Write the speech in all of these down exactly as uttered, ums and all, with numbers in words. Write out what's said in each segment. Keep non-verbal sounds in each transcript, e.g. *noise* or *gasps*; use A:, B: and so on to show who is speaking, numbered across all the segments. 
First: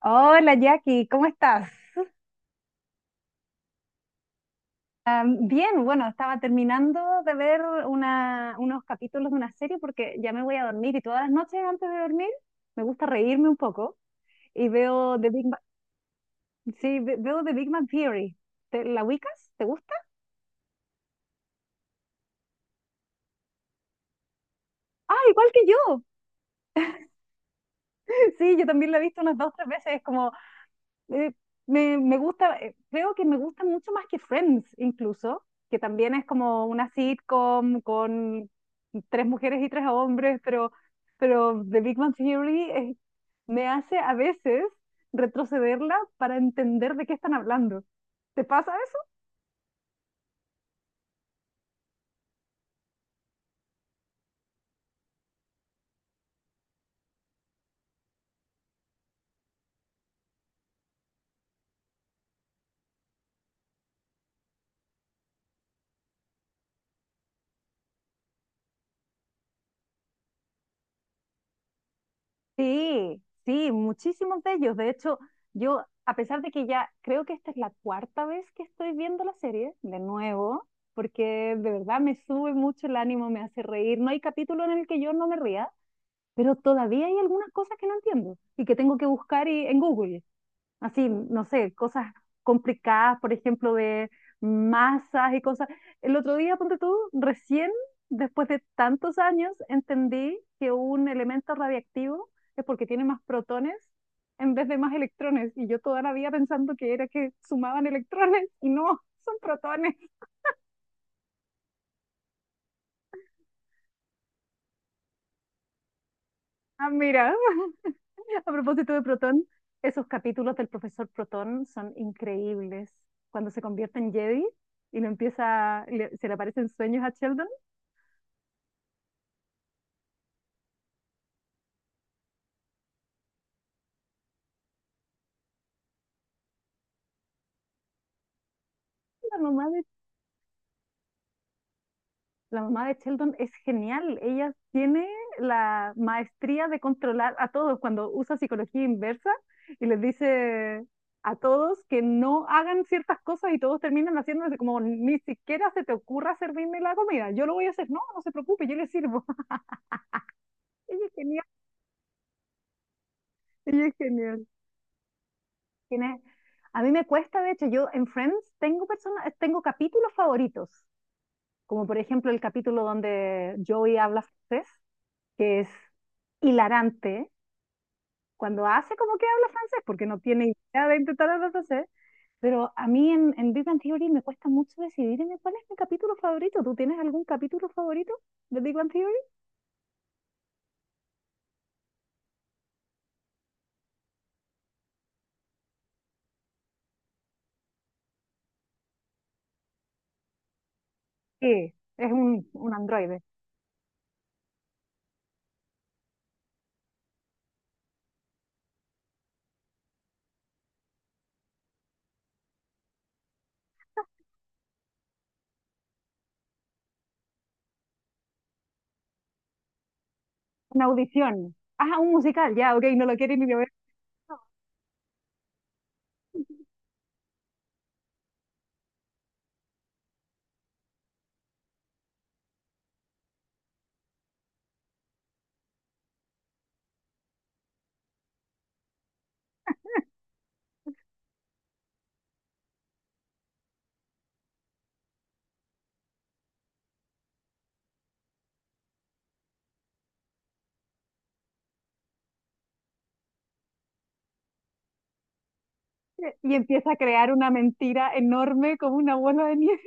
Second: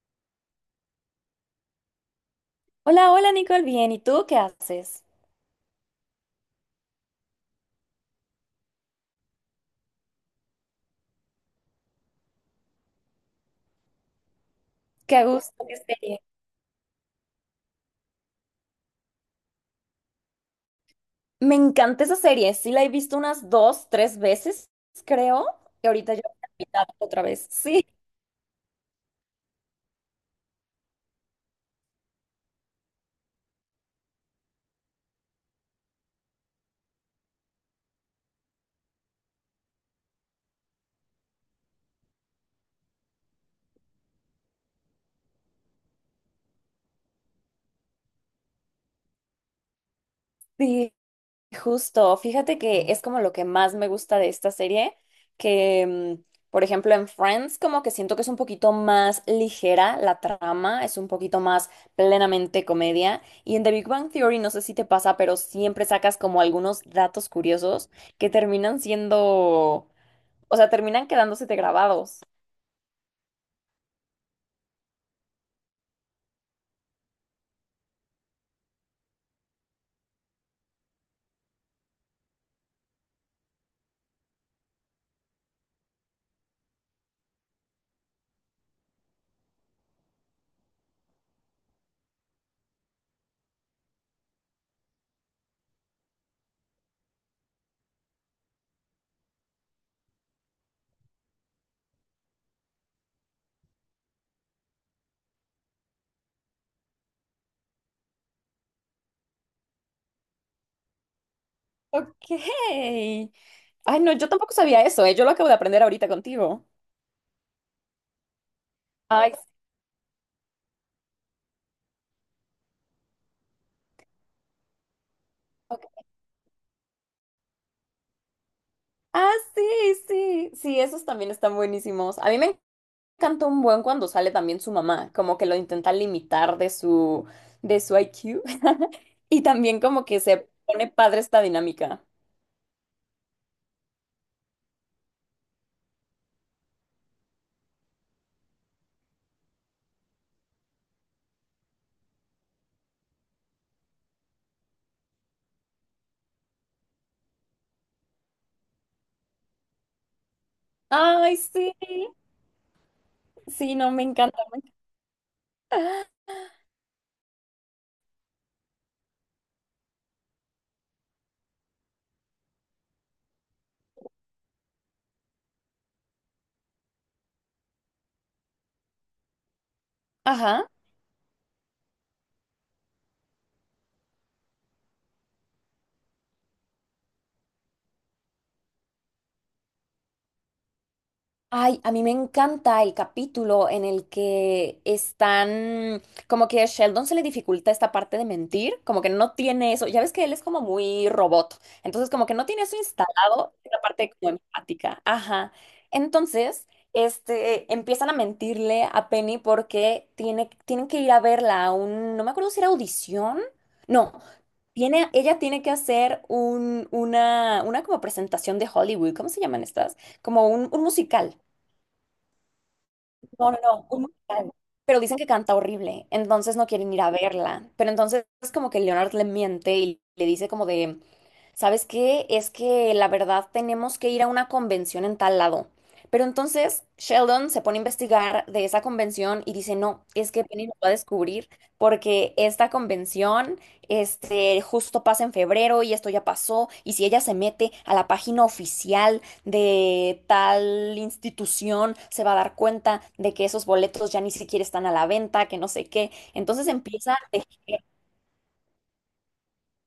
A: Hola Jackie, ¿cómo estás?
B: Hola, hola Nicole, bien. ¿Y tú qué haces?
A: Ah, bien, bueno, estaba terminando de ver una- unos capítulos de una serie porque ya me voy a dormir, y todas las noches antes de dormir me gusta reírme un poco, y veo
B: Qué
A: The Big Bang,
B: gusto, qué serie.
A: sí, ve- veo The Big Bang Theory. ¿Te, la ubicas? ¿Te gusta?
B: Me encanta esa serie. Sí, la he visto unas dos, tres veces,
A: Ah,
B: creo.
A: igual que
B: Y
A: yo.
B: ahorita yo la mitad otra vez. Sí,
A: *laughs* Sí, yo también la he visto unas dos, tres veces. Es como eh, me, me gusta, eh, creo que me gusta mucho más que Friends incluso, que también es como una sitcom con tres mujeres y tres hombres, pero, pero The Big Bang Theory eh, me hace a veces retrocederla para entender de qué están hablando. ¿Te pasa?
B: sí, justo. Fíjate que es como lo que más me gusta de esta serie, que, mm, por ejemplo, en Friends como que siento que es un poquito más ligera la trama, es un poquito más plenamente comedia. Y en The Big Bang Theory, no sé si te pasa, pero siempre sacas como algunos datos curiosos que terminan siendo O sea, terminan quedándose de grabados.
A: Sí, sí, muchísimos de ellos. De hecho, yo, a pesar de que ya creo que esta es la cuarta vez que estoy viendo la serie, de nuevo, porque de verdad me sube mucho el ánimo, me hace reír. No hay capítulo en el que yo no me ría, pero todavía hay algunas cosas que no entiendo y que tengo que buscar y- en Google, así, no sé, cosas complicadas, por ejemplo, de masas y cosas. El otro día, ponte tú, recién, después de tantos años, entendí que un elemento radiactivo es porque tiene más protones en vez de más electrones. Y yo toda la vida pensando que era que sumaban electrones *laughs* y no, son protones.
B: Ok. Ay, no, yo tampoco sabía eso, ¿eh? Yo lo acabo de aprender ahorita contigo.
A: Ah, mira, *laughs* a propósito de
B: Ay,
A: protón,
B: sí,
A: esos capítulos del profesor Protón son increíbles. Cuando se convierte en Jedi y lo empieza,
B: ok.
A: le- se le aparecen sueños a Sheldon.
B: Ah, sí, sí. Sí, esos también están buenísimos. A mí me encanta un buen cuando sale también su mamá, como que lo intenta limitar de su, de su I Q. *laughs*
A: la
B: Y
A: mamá
B: también
A: de,
B: como que se pone padre esta dinámica.
A: la mamá de Sheldon es genial. Ella tiene la maestría de controlar a todos cuando usa psicología inversa, y les dice a todos que no hagan ciertas cosas, y todos terminan haciéndose como: ni siquiera se te ocurra servirme la comida, yo lo voy a hacer. No, no se preocupe, yo le sirvo. *laughs* Ella es
B: Ay,
A: genial.
B: sí. Sí,
A: Ella
B: no,
A: es
B: me encanta.
A: genial.
B: me encanta.
A: Tiene- a mí me cuesta, de hecho, yo en Friends tengo personas, tengo capítulos favoritos, como por ejemplo el capítulo donde Joey habla francés, que es hilarante, cuando hace como que habla francés, porque no tiene
B: Ajá.
A: idea de intentar hablar francés. Pero a mí en, en, Big Bang Theory me cuesta mucho decidirme cuál es mi capítulo favorito. ¿Tú tienes algún capítulo favorito de Big Bang Theory?
B: Ay, a mí me encanta el capítulo en el que están, como que a Sheldon se le dificulta esta parte de mentir, como que no tiene eso, ya ves que él es como muy robot,
A: Sí,
B: entonces
A: es
B: como que no
A: un,
B: tiene
A: un
B: eso
A: androide,
B: instalado, la parte como empática, ajá. Entonces, este, empiezan a mentirle a Penny porque tiene, tienen que ir a verla a un, no me acuerdo si era audición, no, tiene, ella tiene que hacer un, una, una como presentación de Hollywood, ¿cómo se llaman estas? Como un un
A: una
B: musical.
A: audición. Ah, un musical, ya, ok, no lo quiere ni
B: No, no,
A: ver.
B: no, un musical. Pero dicen que canta horrible, entonces no quieren ir a verla. Pero entonces es como que Leonard le miente y le dice como de, ¿sabes qué? Es que la verdad tenemos que ir a una convención en tal lado. Pero entonces Sheldon se pone a investigar de esa convención y dice, no, es que Penny nos va a descubrir porque esta convención este, justo pasa en febrero y esto ya pasó. Y si ella se mete a la página oficial de tal institución se va a dar cuenta de que esos boletos ya ni siquiera están a la venta, que no sé qué.
A: *laughs* Y
B: Entonces
A: empieza a
B: empieza a
A: crear una
B: tejer.
A: mentira enorme, como una bola de nieve.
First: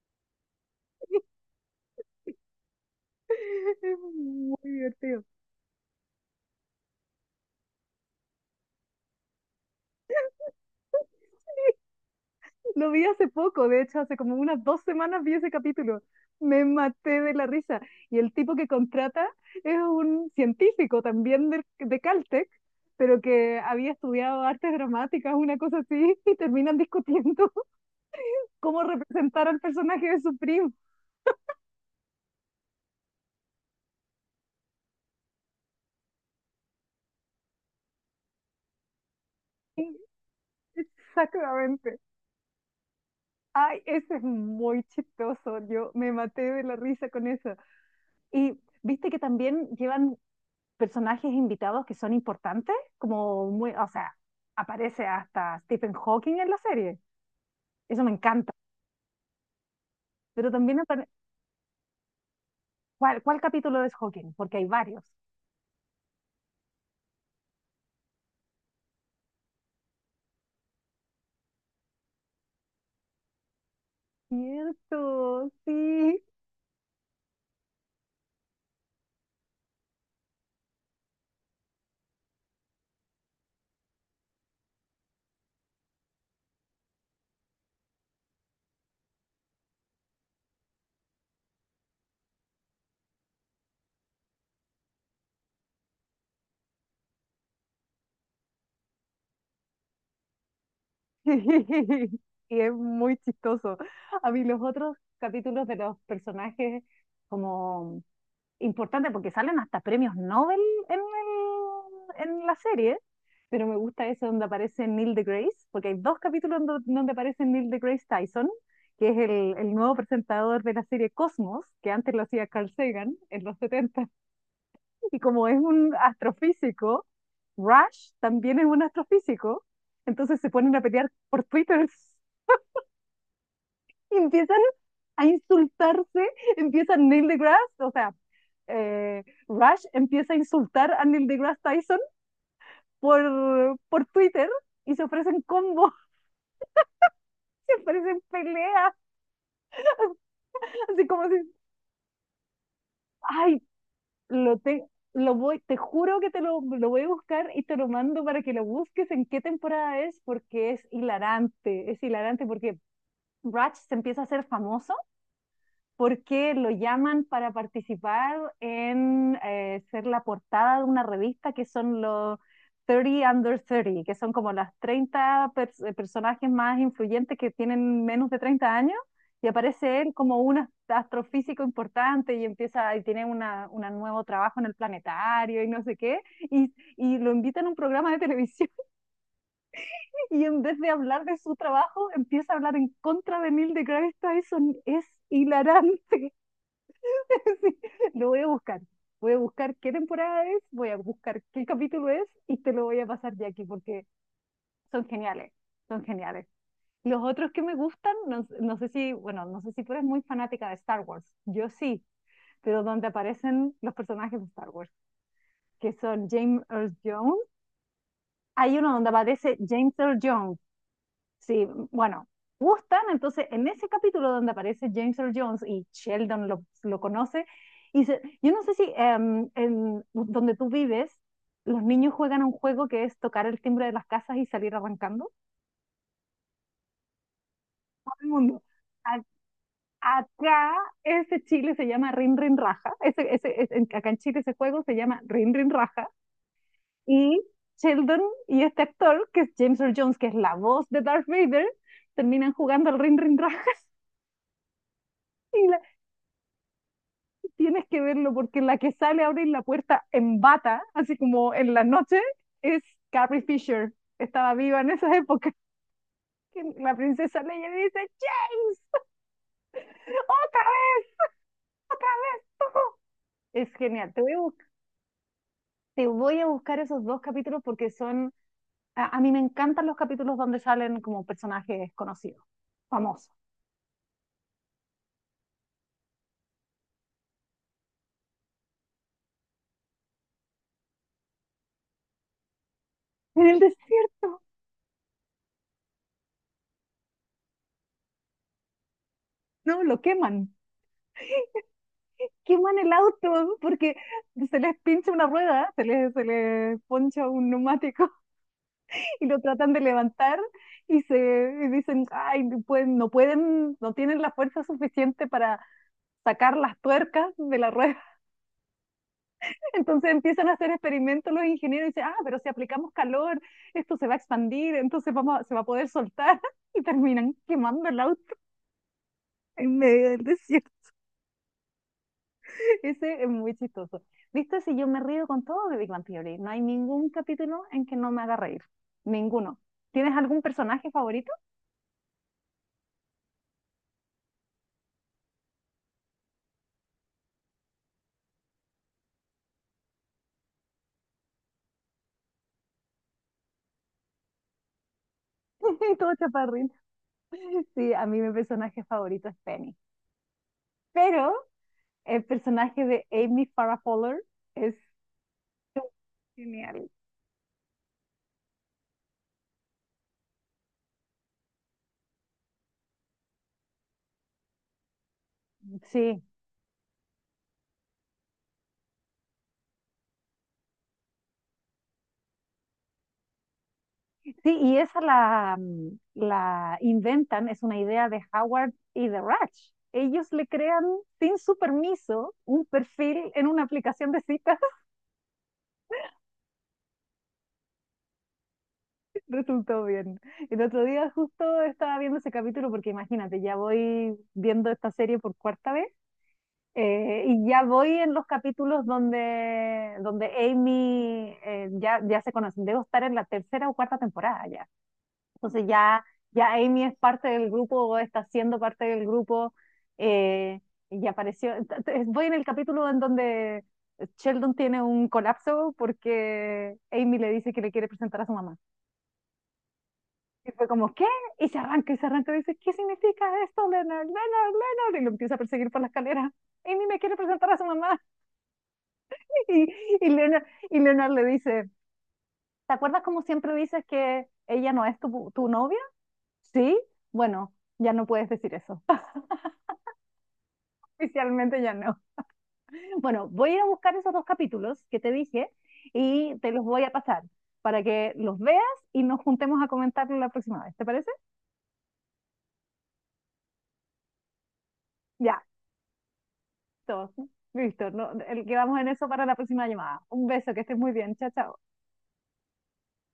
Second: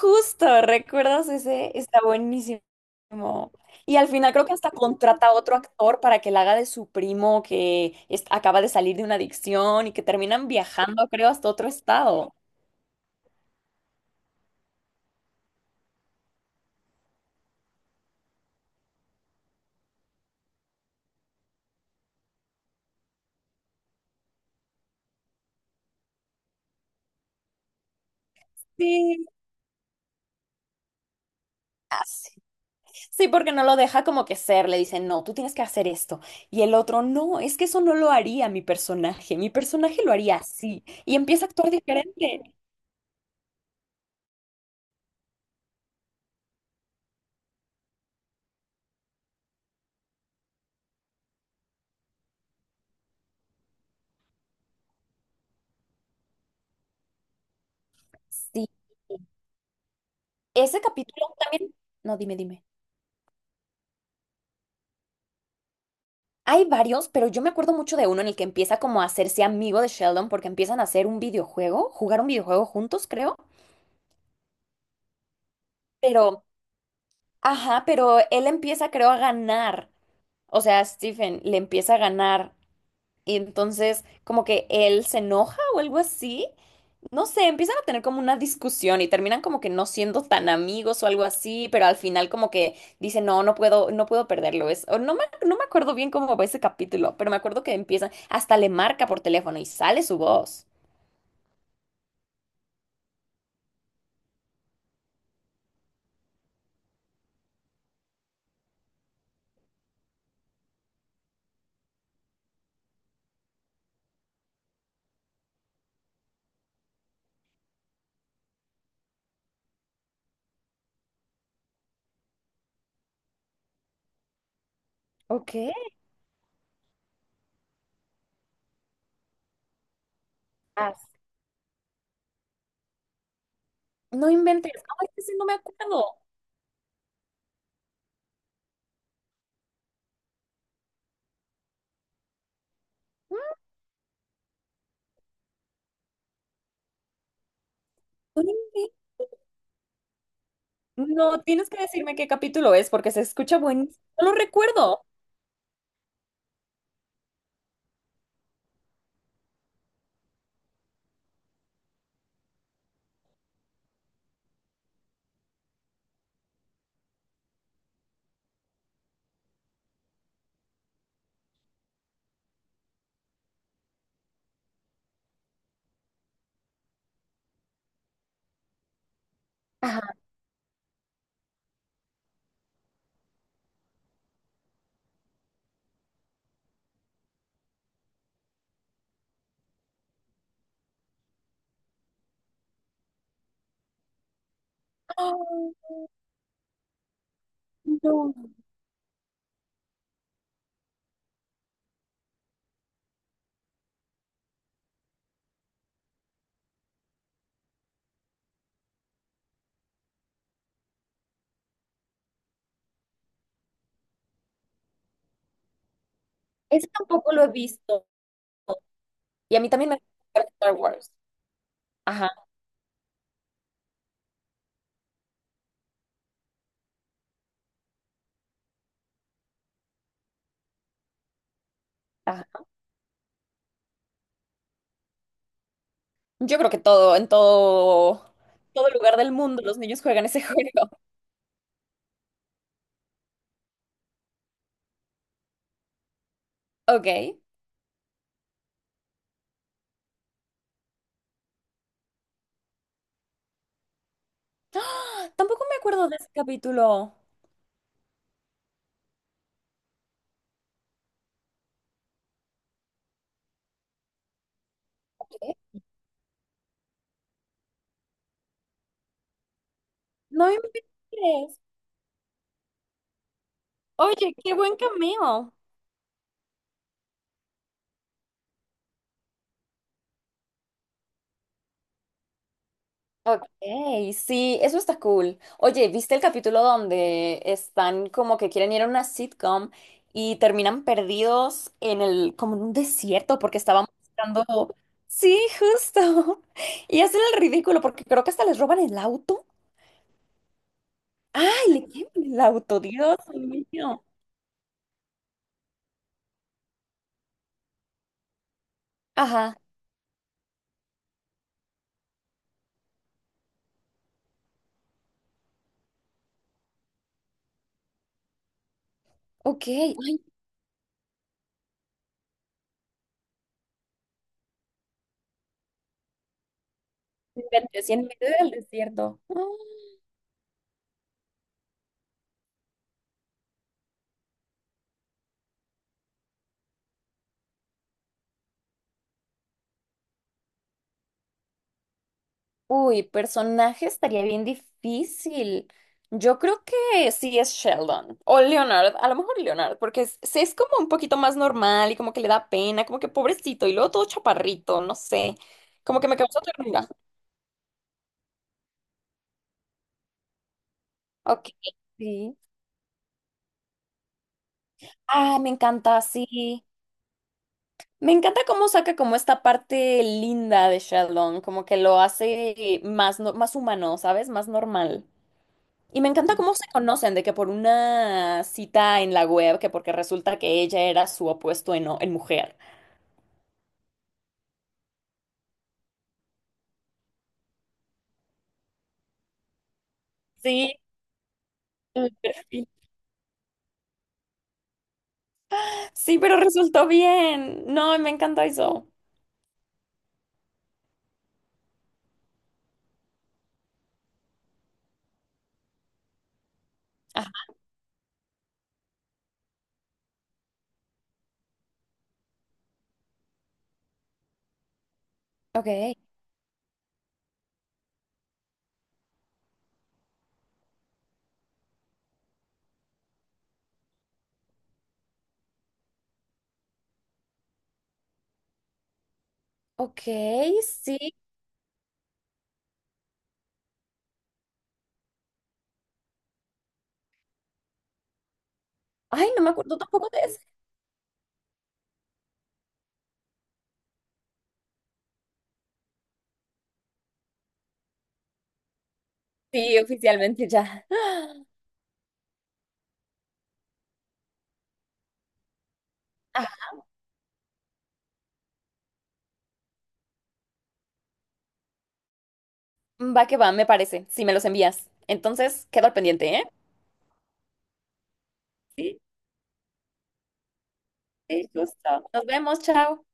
B: Justo, ¿recuerdas ese? Está buenísimo.
A: *laughs*
B: Y
A: Es
B: al final creo que
A: muy
B: hasta
A: divertido.
B: contrata a otro actor para que la haga de su primo que es- acaba de salir de una adicción y que terminan viajando, creo, hasta otro estado.
A: Lo vi hace poco, de hecho, hace como unas dos semanas vi ese capítulo. Me maté de la risa. Y el tipo que contrata es un científico también de, de Caltech, pero que había estudiado artes dramáticas, una cosa así, *laughs* y terminan discutiendo *laughs* cómo
B: Sí.
A: representar al personaje de su primo.
B: Sí, porque no lo deja como que ser, le dice, no, tú tienes que hacer esto. Y el otro, no, es que eso no lo haría mi personaje, mi personaje lo haría así. Y empieza a actuar
A: Exactamente.
B: diferente.
A: Ay, ese es muy chistoso. Yo me maté de la risa con eso. Y viste que también llevan personajes invitados que son importantes, como muy, o sea, aparece hasta Stephen Hawking en la serie. Eso me encanta.
B: Sí.
A: Pero también,
B: Ese
A: apare-
B: capítulo también, no, dime, dime.
A: ¿cuál, cuál capítulo es Hawking? Porque hay varios.
B: Hay varios, pero yo me acuerdo mucho de uno en el que empieza como a hacerse amigo de Sheldon porque empiezan a hacer un videojuego, jugar un videojuego juntos, creo.
A: Cierto, sí.
B: Pero, ajá, pero él empieza, creo, a ganar. O sea, Stephen le empieza a ganar. Y entonces, como que él se enoja o algo así. No sé, empiezan a tener como una discusión y terminan como que no siendo tan amigos o algo así, pero al final como que dicen, no, no puedo, no puedo perderlo. Es, o no me, no me acuerdo bien cómo va ese capítulo, pero me acuerdo que empiezan, hasta le marca por teléfono y sale su voz.
A: *laughs* Y es muy chistoso. A mí los otros capítulos de los personajes como importante, porque salen hasta premios Nobel en, el- en la serie, pero me gusta ese donde aparece Neil deGrasse, porque hay dos capítulos donde donde aparece Neil deGrasse Tyson, que es el, el nuevo presentador de la serie Cosmos, que antes lo hacía Carl Sagan en los setenta. *laughs* Y como
B: Ok.
A: es un astrofísico, Rush también es un astrofísico, entonces se ponen a
B: Ah,
A: pelear por Twitter, *laughs* y
B: no
A: empiezan
B: inventes. Ay,
A: a
B: ese no me acuerdo.
A: insultarse. Empieza Neil deGrasse, o sea, eh, Rush empieza a insultar a Neil deGrasse Tyson por, por Twitter, y se ofrecen combos, *laughs* se ofrecen
B: No, inven-
A: peleas, así como
B: no,
A: si...
B: tienes que decirme qué capítulo es porque se escucha
A: Ay,
B: buenísimo. No lo
A: lo te,
B: recuerdo.
A: lo voy, te juro que te lo, lo voy a buscar y te lo mando para que lo busques en qué temporada es, porque es hilarante, es hilarante, porque Rush se empieza a hacer famoso porque lo llaman para participar en eh, ser la portada de una revista, que son los thirty Under thirty, que son como las treinta pers- eh, personajes más influyentes que tienen menos de treinta años, y aparece él
B: Ajá.
A: como un ast- astrofísico importante, y empieza, y tiene una, una nuevo trabajo en el planetario y no sé qué, y, y lo invitan a un programa de televisión, *laughs* y en vez de hablar de su trabajo, empieza a hablar en contra de Neil deGrasse Tyson. Es
B: Ah,
A: hilarante. *laughs* Sí, lo
B: no,
A: voy a buscar. Voy a buscar qué temporada es, voy a buscar qué capítulo es, y te lo voy a pasar, Jackie, porque son geniales, son geniales. Los otros que me gustan, no, no sé si, bueno, no sé si tú eres muy fanática de Star Wars, yo sí, pero donde aparecen los personajes de Star Wars, que son James
B: ese
A: Earl
B: tampoco
A: Jones,
B: lo he visto.
A: hay uno donde aparece
B: Y a mí también
A: James
B: me
A: Earl
B: gusta
A: Jones.
B: Star Wars.
A: Sí, bueno,
B: Ajá.
A: gustan. Entonces, en ese capítulo donde aparece James Earl Jones y Sheldon lo, lo conoce, y dice, yo no sé si em, en donde tú vives, los niños juegan un juego que es tocar el timbre de las casas y salir arrancando.
B: Yo creo que todo, en
A: Todo el
B: todo,
A: mundo.
B: todo lugar
A: A-
B: del mundo los niños juegan ese *laughs*
A: Acá
B: juego.
A: ese Chile se llama Rin Rin Raja. Ese, ese, ese- en- acá en Chile ese juego se llama Rin Rin Raja.
B: Ok.
A: Y Sheldon y este actor, que es James Earl Jones, que es la voz de Darth Vader, terminan jugando al Rin Rin Raja. *laughs*
B: ¡Ah! Tampoco
A: Y
B: me acuerdo de ese capítulo.
A: tienes que verlo, porque la que sale a abrir la puerta en bata, así como en la noche, es Carrie Fisher. Estaba viva en esas épocas.
B: ¿Qué?
A: *laughs* La princesa Leia dice: James,
B: No me
A: otra vez,
B: inventes.
A: otra. vez. Es genial. Te voy
B: Oye,
A: a,
B: qué
A: bus-
B: buen cameo.
A: te voy a buscar esos dos capítulos, porque son... A, a mí me encantan los capítulos donde salen como personajes conocidos, famosos.
B: Ok, sí, eso está cool. Oye, ¿viste el capítulo donde están como que quieren ir a una sitcom y terminan perdidos en el, como en un desierto
A: En el
B: porque estaban
A: desierto.
B: buscando... Sí, justo. *laughs* Y hacen el ridículo porque creo que hasta les roban el auto.
A: No, lo queman.
B: ¡Ay, le queman el
A: Queman
B: auto!
A: el
B: ¡Dios
A: auto porque
B: mío!
A: se les pincha una rueda, se les, se les poncha un neumático, y lo
B: Ajá,
A: tratan de levantar, y se y dicen, ay, no pueden, no pueden, no tienen la fuerza suficiente para sacar las tuercas de la rueda.
B: ok.
A: *laughs* Entonces
B: ¡Ay,
A: empiezan a hacer experimentos los ingenieros, y dicen, ah, pero si aplicamos calor, esto se va a expandir, entonces vamos a- se va a poder soltar, *laughs* y terminan
B: no
A: quemando
B: inventes, y
A: el
B: en medio
A: auto
B: del desierto! Ah.
A: en medio del desierto. *laughs* Ese es muy chistoso. ¿Viste? Si yo me río con todo de Big Bang Theory, no hay ningún capítulo en que no me haga reír. Ninguno. ¿Tienes algún personaje favorito?
B: Uy, personaje estaría bien difícil. Yo creo que sí es Sheldon o Leonard, a lo mejor Leonard, porque es, sí es como un poquito más normal y como que le da pena, como que pobrecito y luego todo chaparrito, no sé,
A: *laughs*
B: como que
A: Todo
B: me causó
A: chaparrín.
B: ternura.
A: Sí, a mí mi personaje favorito es Penny. Pero
B: Ok,
A: el
B: sí.
A: personaje de Amy Farrah Fowler es
B: Ah, me encanta, sí.
A: genial.
B: Me encanta cómo saca como esta parte linda de Shenlong, como que lo hace más, no- más humano, ¿sabes? Más normal. Y me
A: Sí,
B: encanta cómo se conocen, de que por una cita en la web, que porque resulta que ella era su opuesto en, o- en mujer.
A: sí, y esa la, mm, la inventan, es una idea de Howard y de Ratch. Ellos le
B: Sí,
A: crean sin su
B: el
A: permiso un
B: perfil.
A: perfil en una aplicación de citas.
B: Sí, pero resultó bien. No, me encanta eso.
A: *laughs* Resultó bien. El otro día justo estaba viendo ese capítulo, porque imagínate, ya voy viendo esta serie por cuarta vez. Eh,
B: Ajá,
A: y ya voy en los capítulos donde, donde, Amy eh, ya, ya se conocen. Debo estar en la tercera o cuarta temporada ya. Entonces
B: ok,
A: ya, ya Amy es parte del grupo, o está siendo parte del grupo, eh, y apareció. ent- ent- Voy en el capítulo en donde Sheldon tiene un colapso porque Amy le dice que le quiere presentar a su mamá.
B: ok,
A: Y fue como:
B: sí.
A: ¿qué? Y se arranca y se arranca y dice, ¿qué significa esto, Leonard? Leonard, Leonard. Y lo empieza a perseguir por la escalera. Amy me quiere presentar a su mamá.
B: Ay, no me
A: Y,
B: acuerdo
A: y,
B: tampoco de eso.
A: Leonard, y Leonard le dice, ¿te acuerdas cómo siempre dices que ella no es tu, tu, novia? Sí, bueno, ya no puedes decir eso.
B: Sí, oficialmente ya.
A: *laughs*
B: *gasps*
A: Oficialmente ya no. Bueno, voy a ir a buscar esos dos capítulos que te dije y
B: Ah,
A: te los voy a pasar para que los veas y nos juntemos a comentarlo la próxima vez. ¿Te parece?
B: va que va, me parece. Si me los envías.
A: Ya,
B: Entonces, quedo al pendiente, ¿eh?
A: todos. Listo, no, el, quedamos en
B: Sí.
A: eso para la próxima llamada. Un beso, que estés muy bien. Chao,
B: Sí,
A: chao.
B: justo. Nos vemos, chao.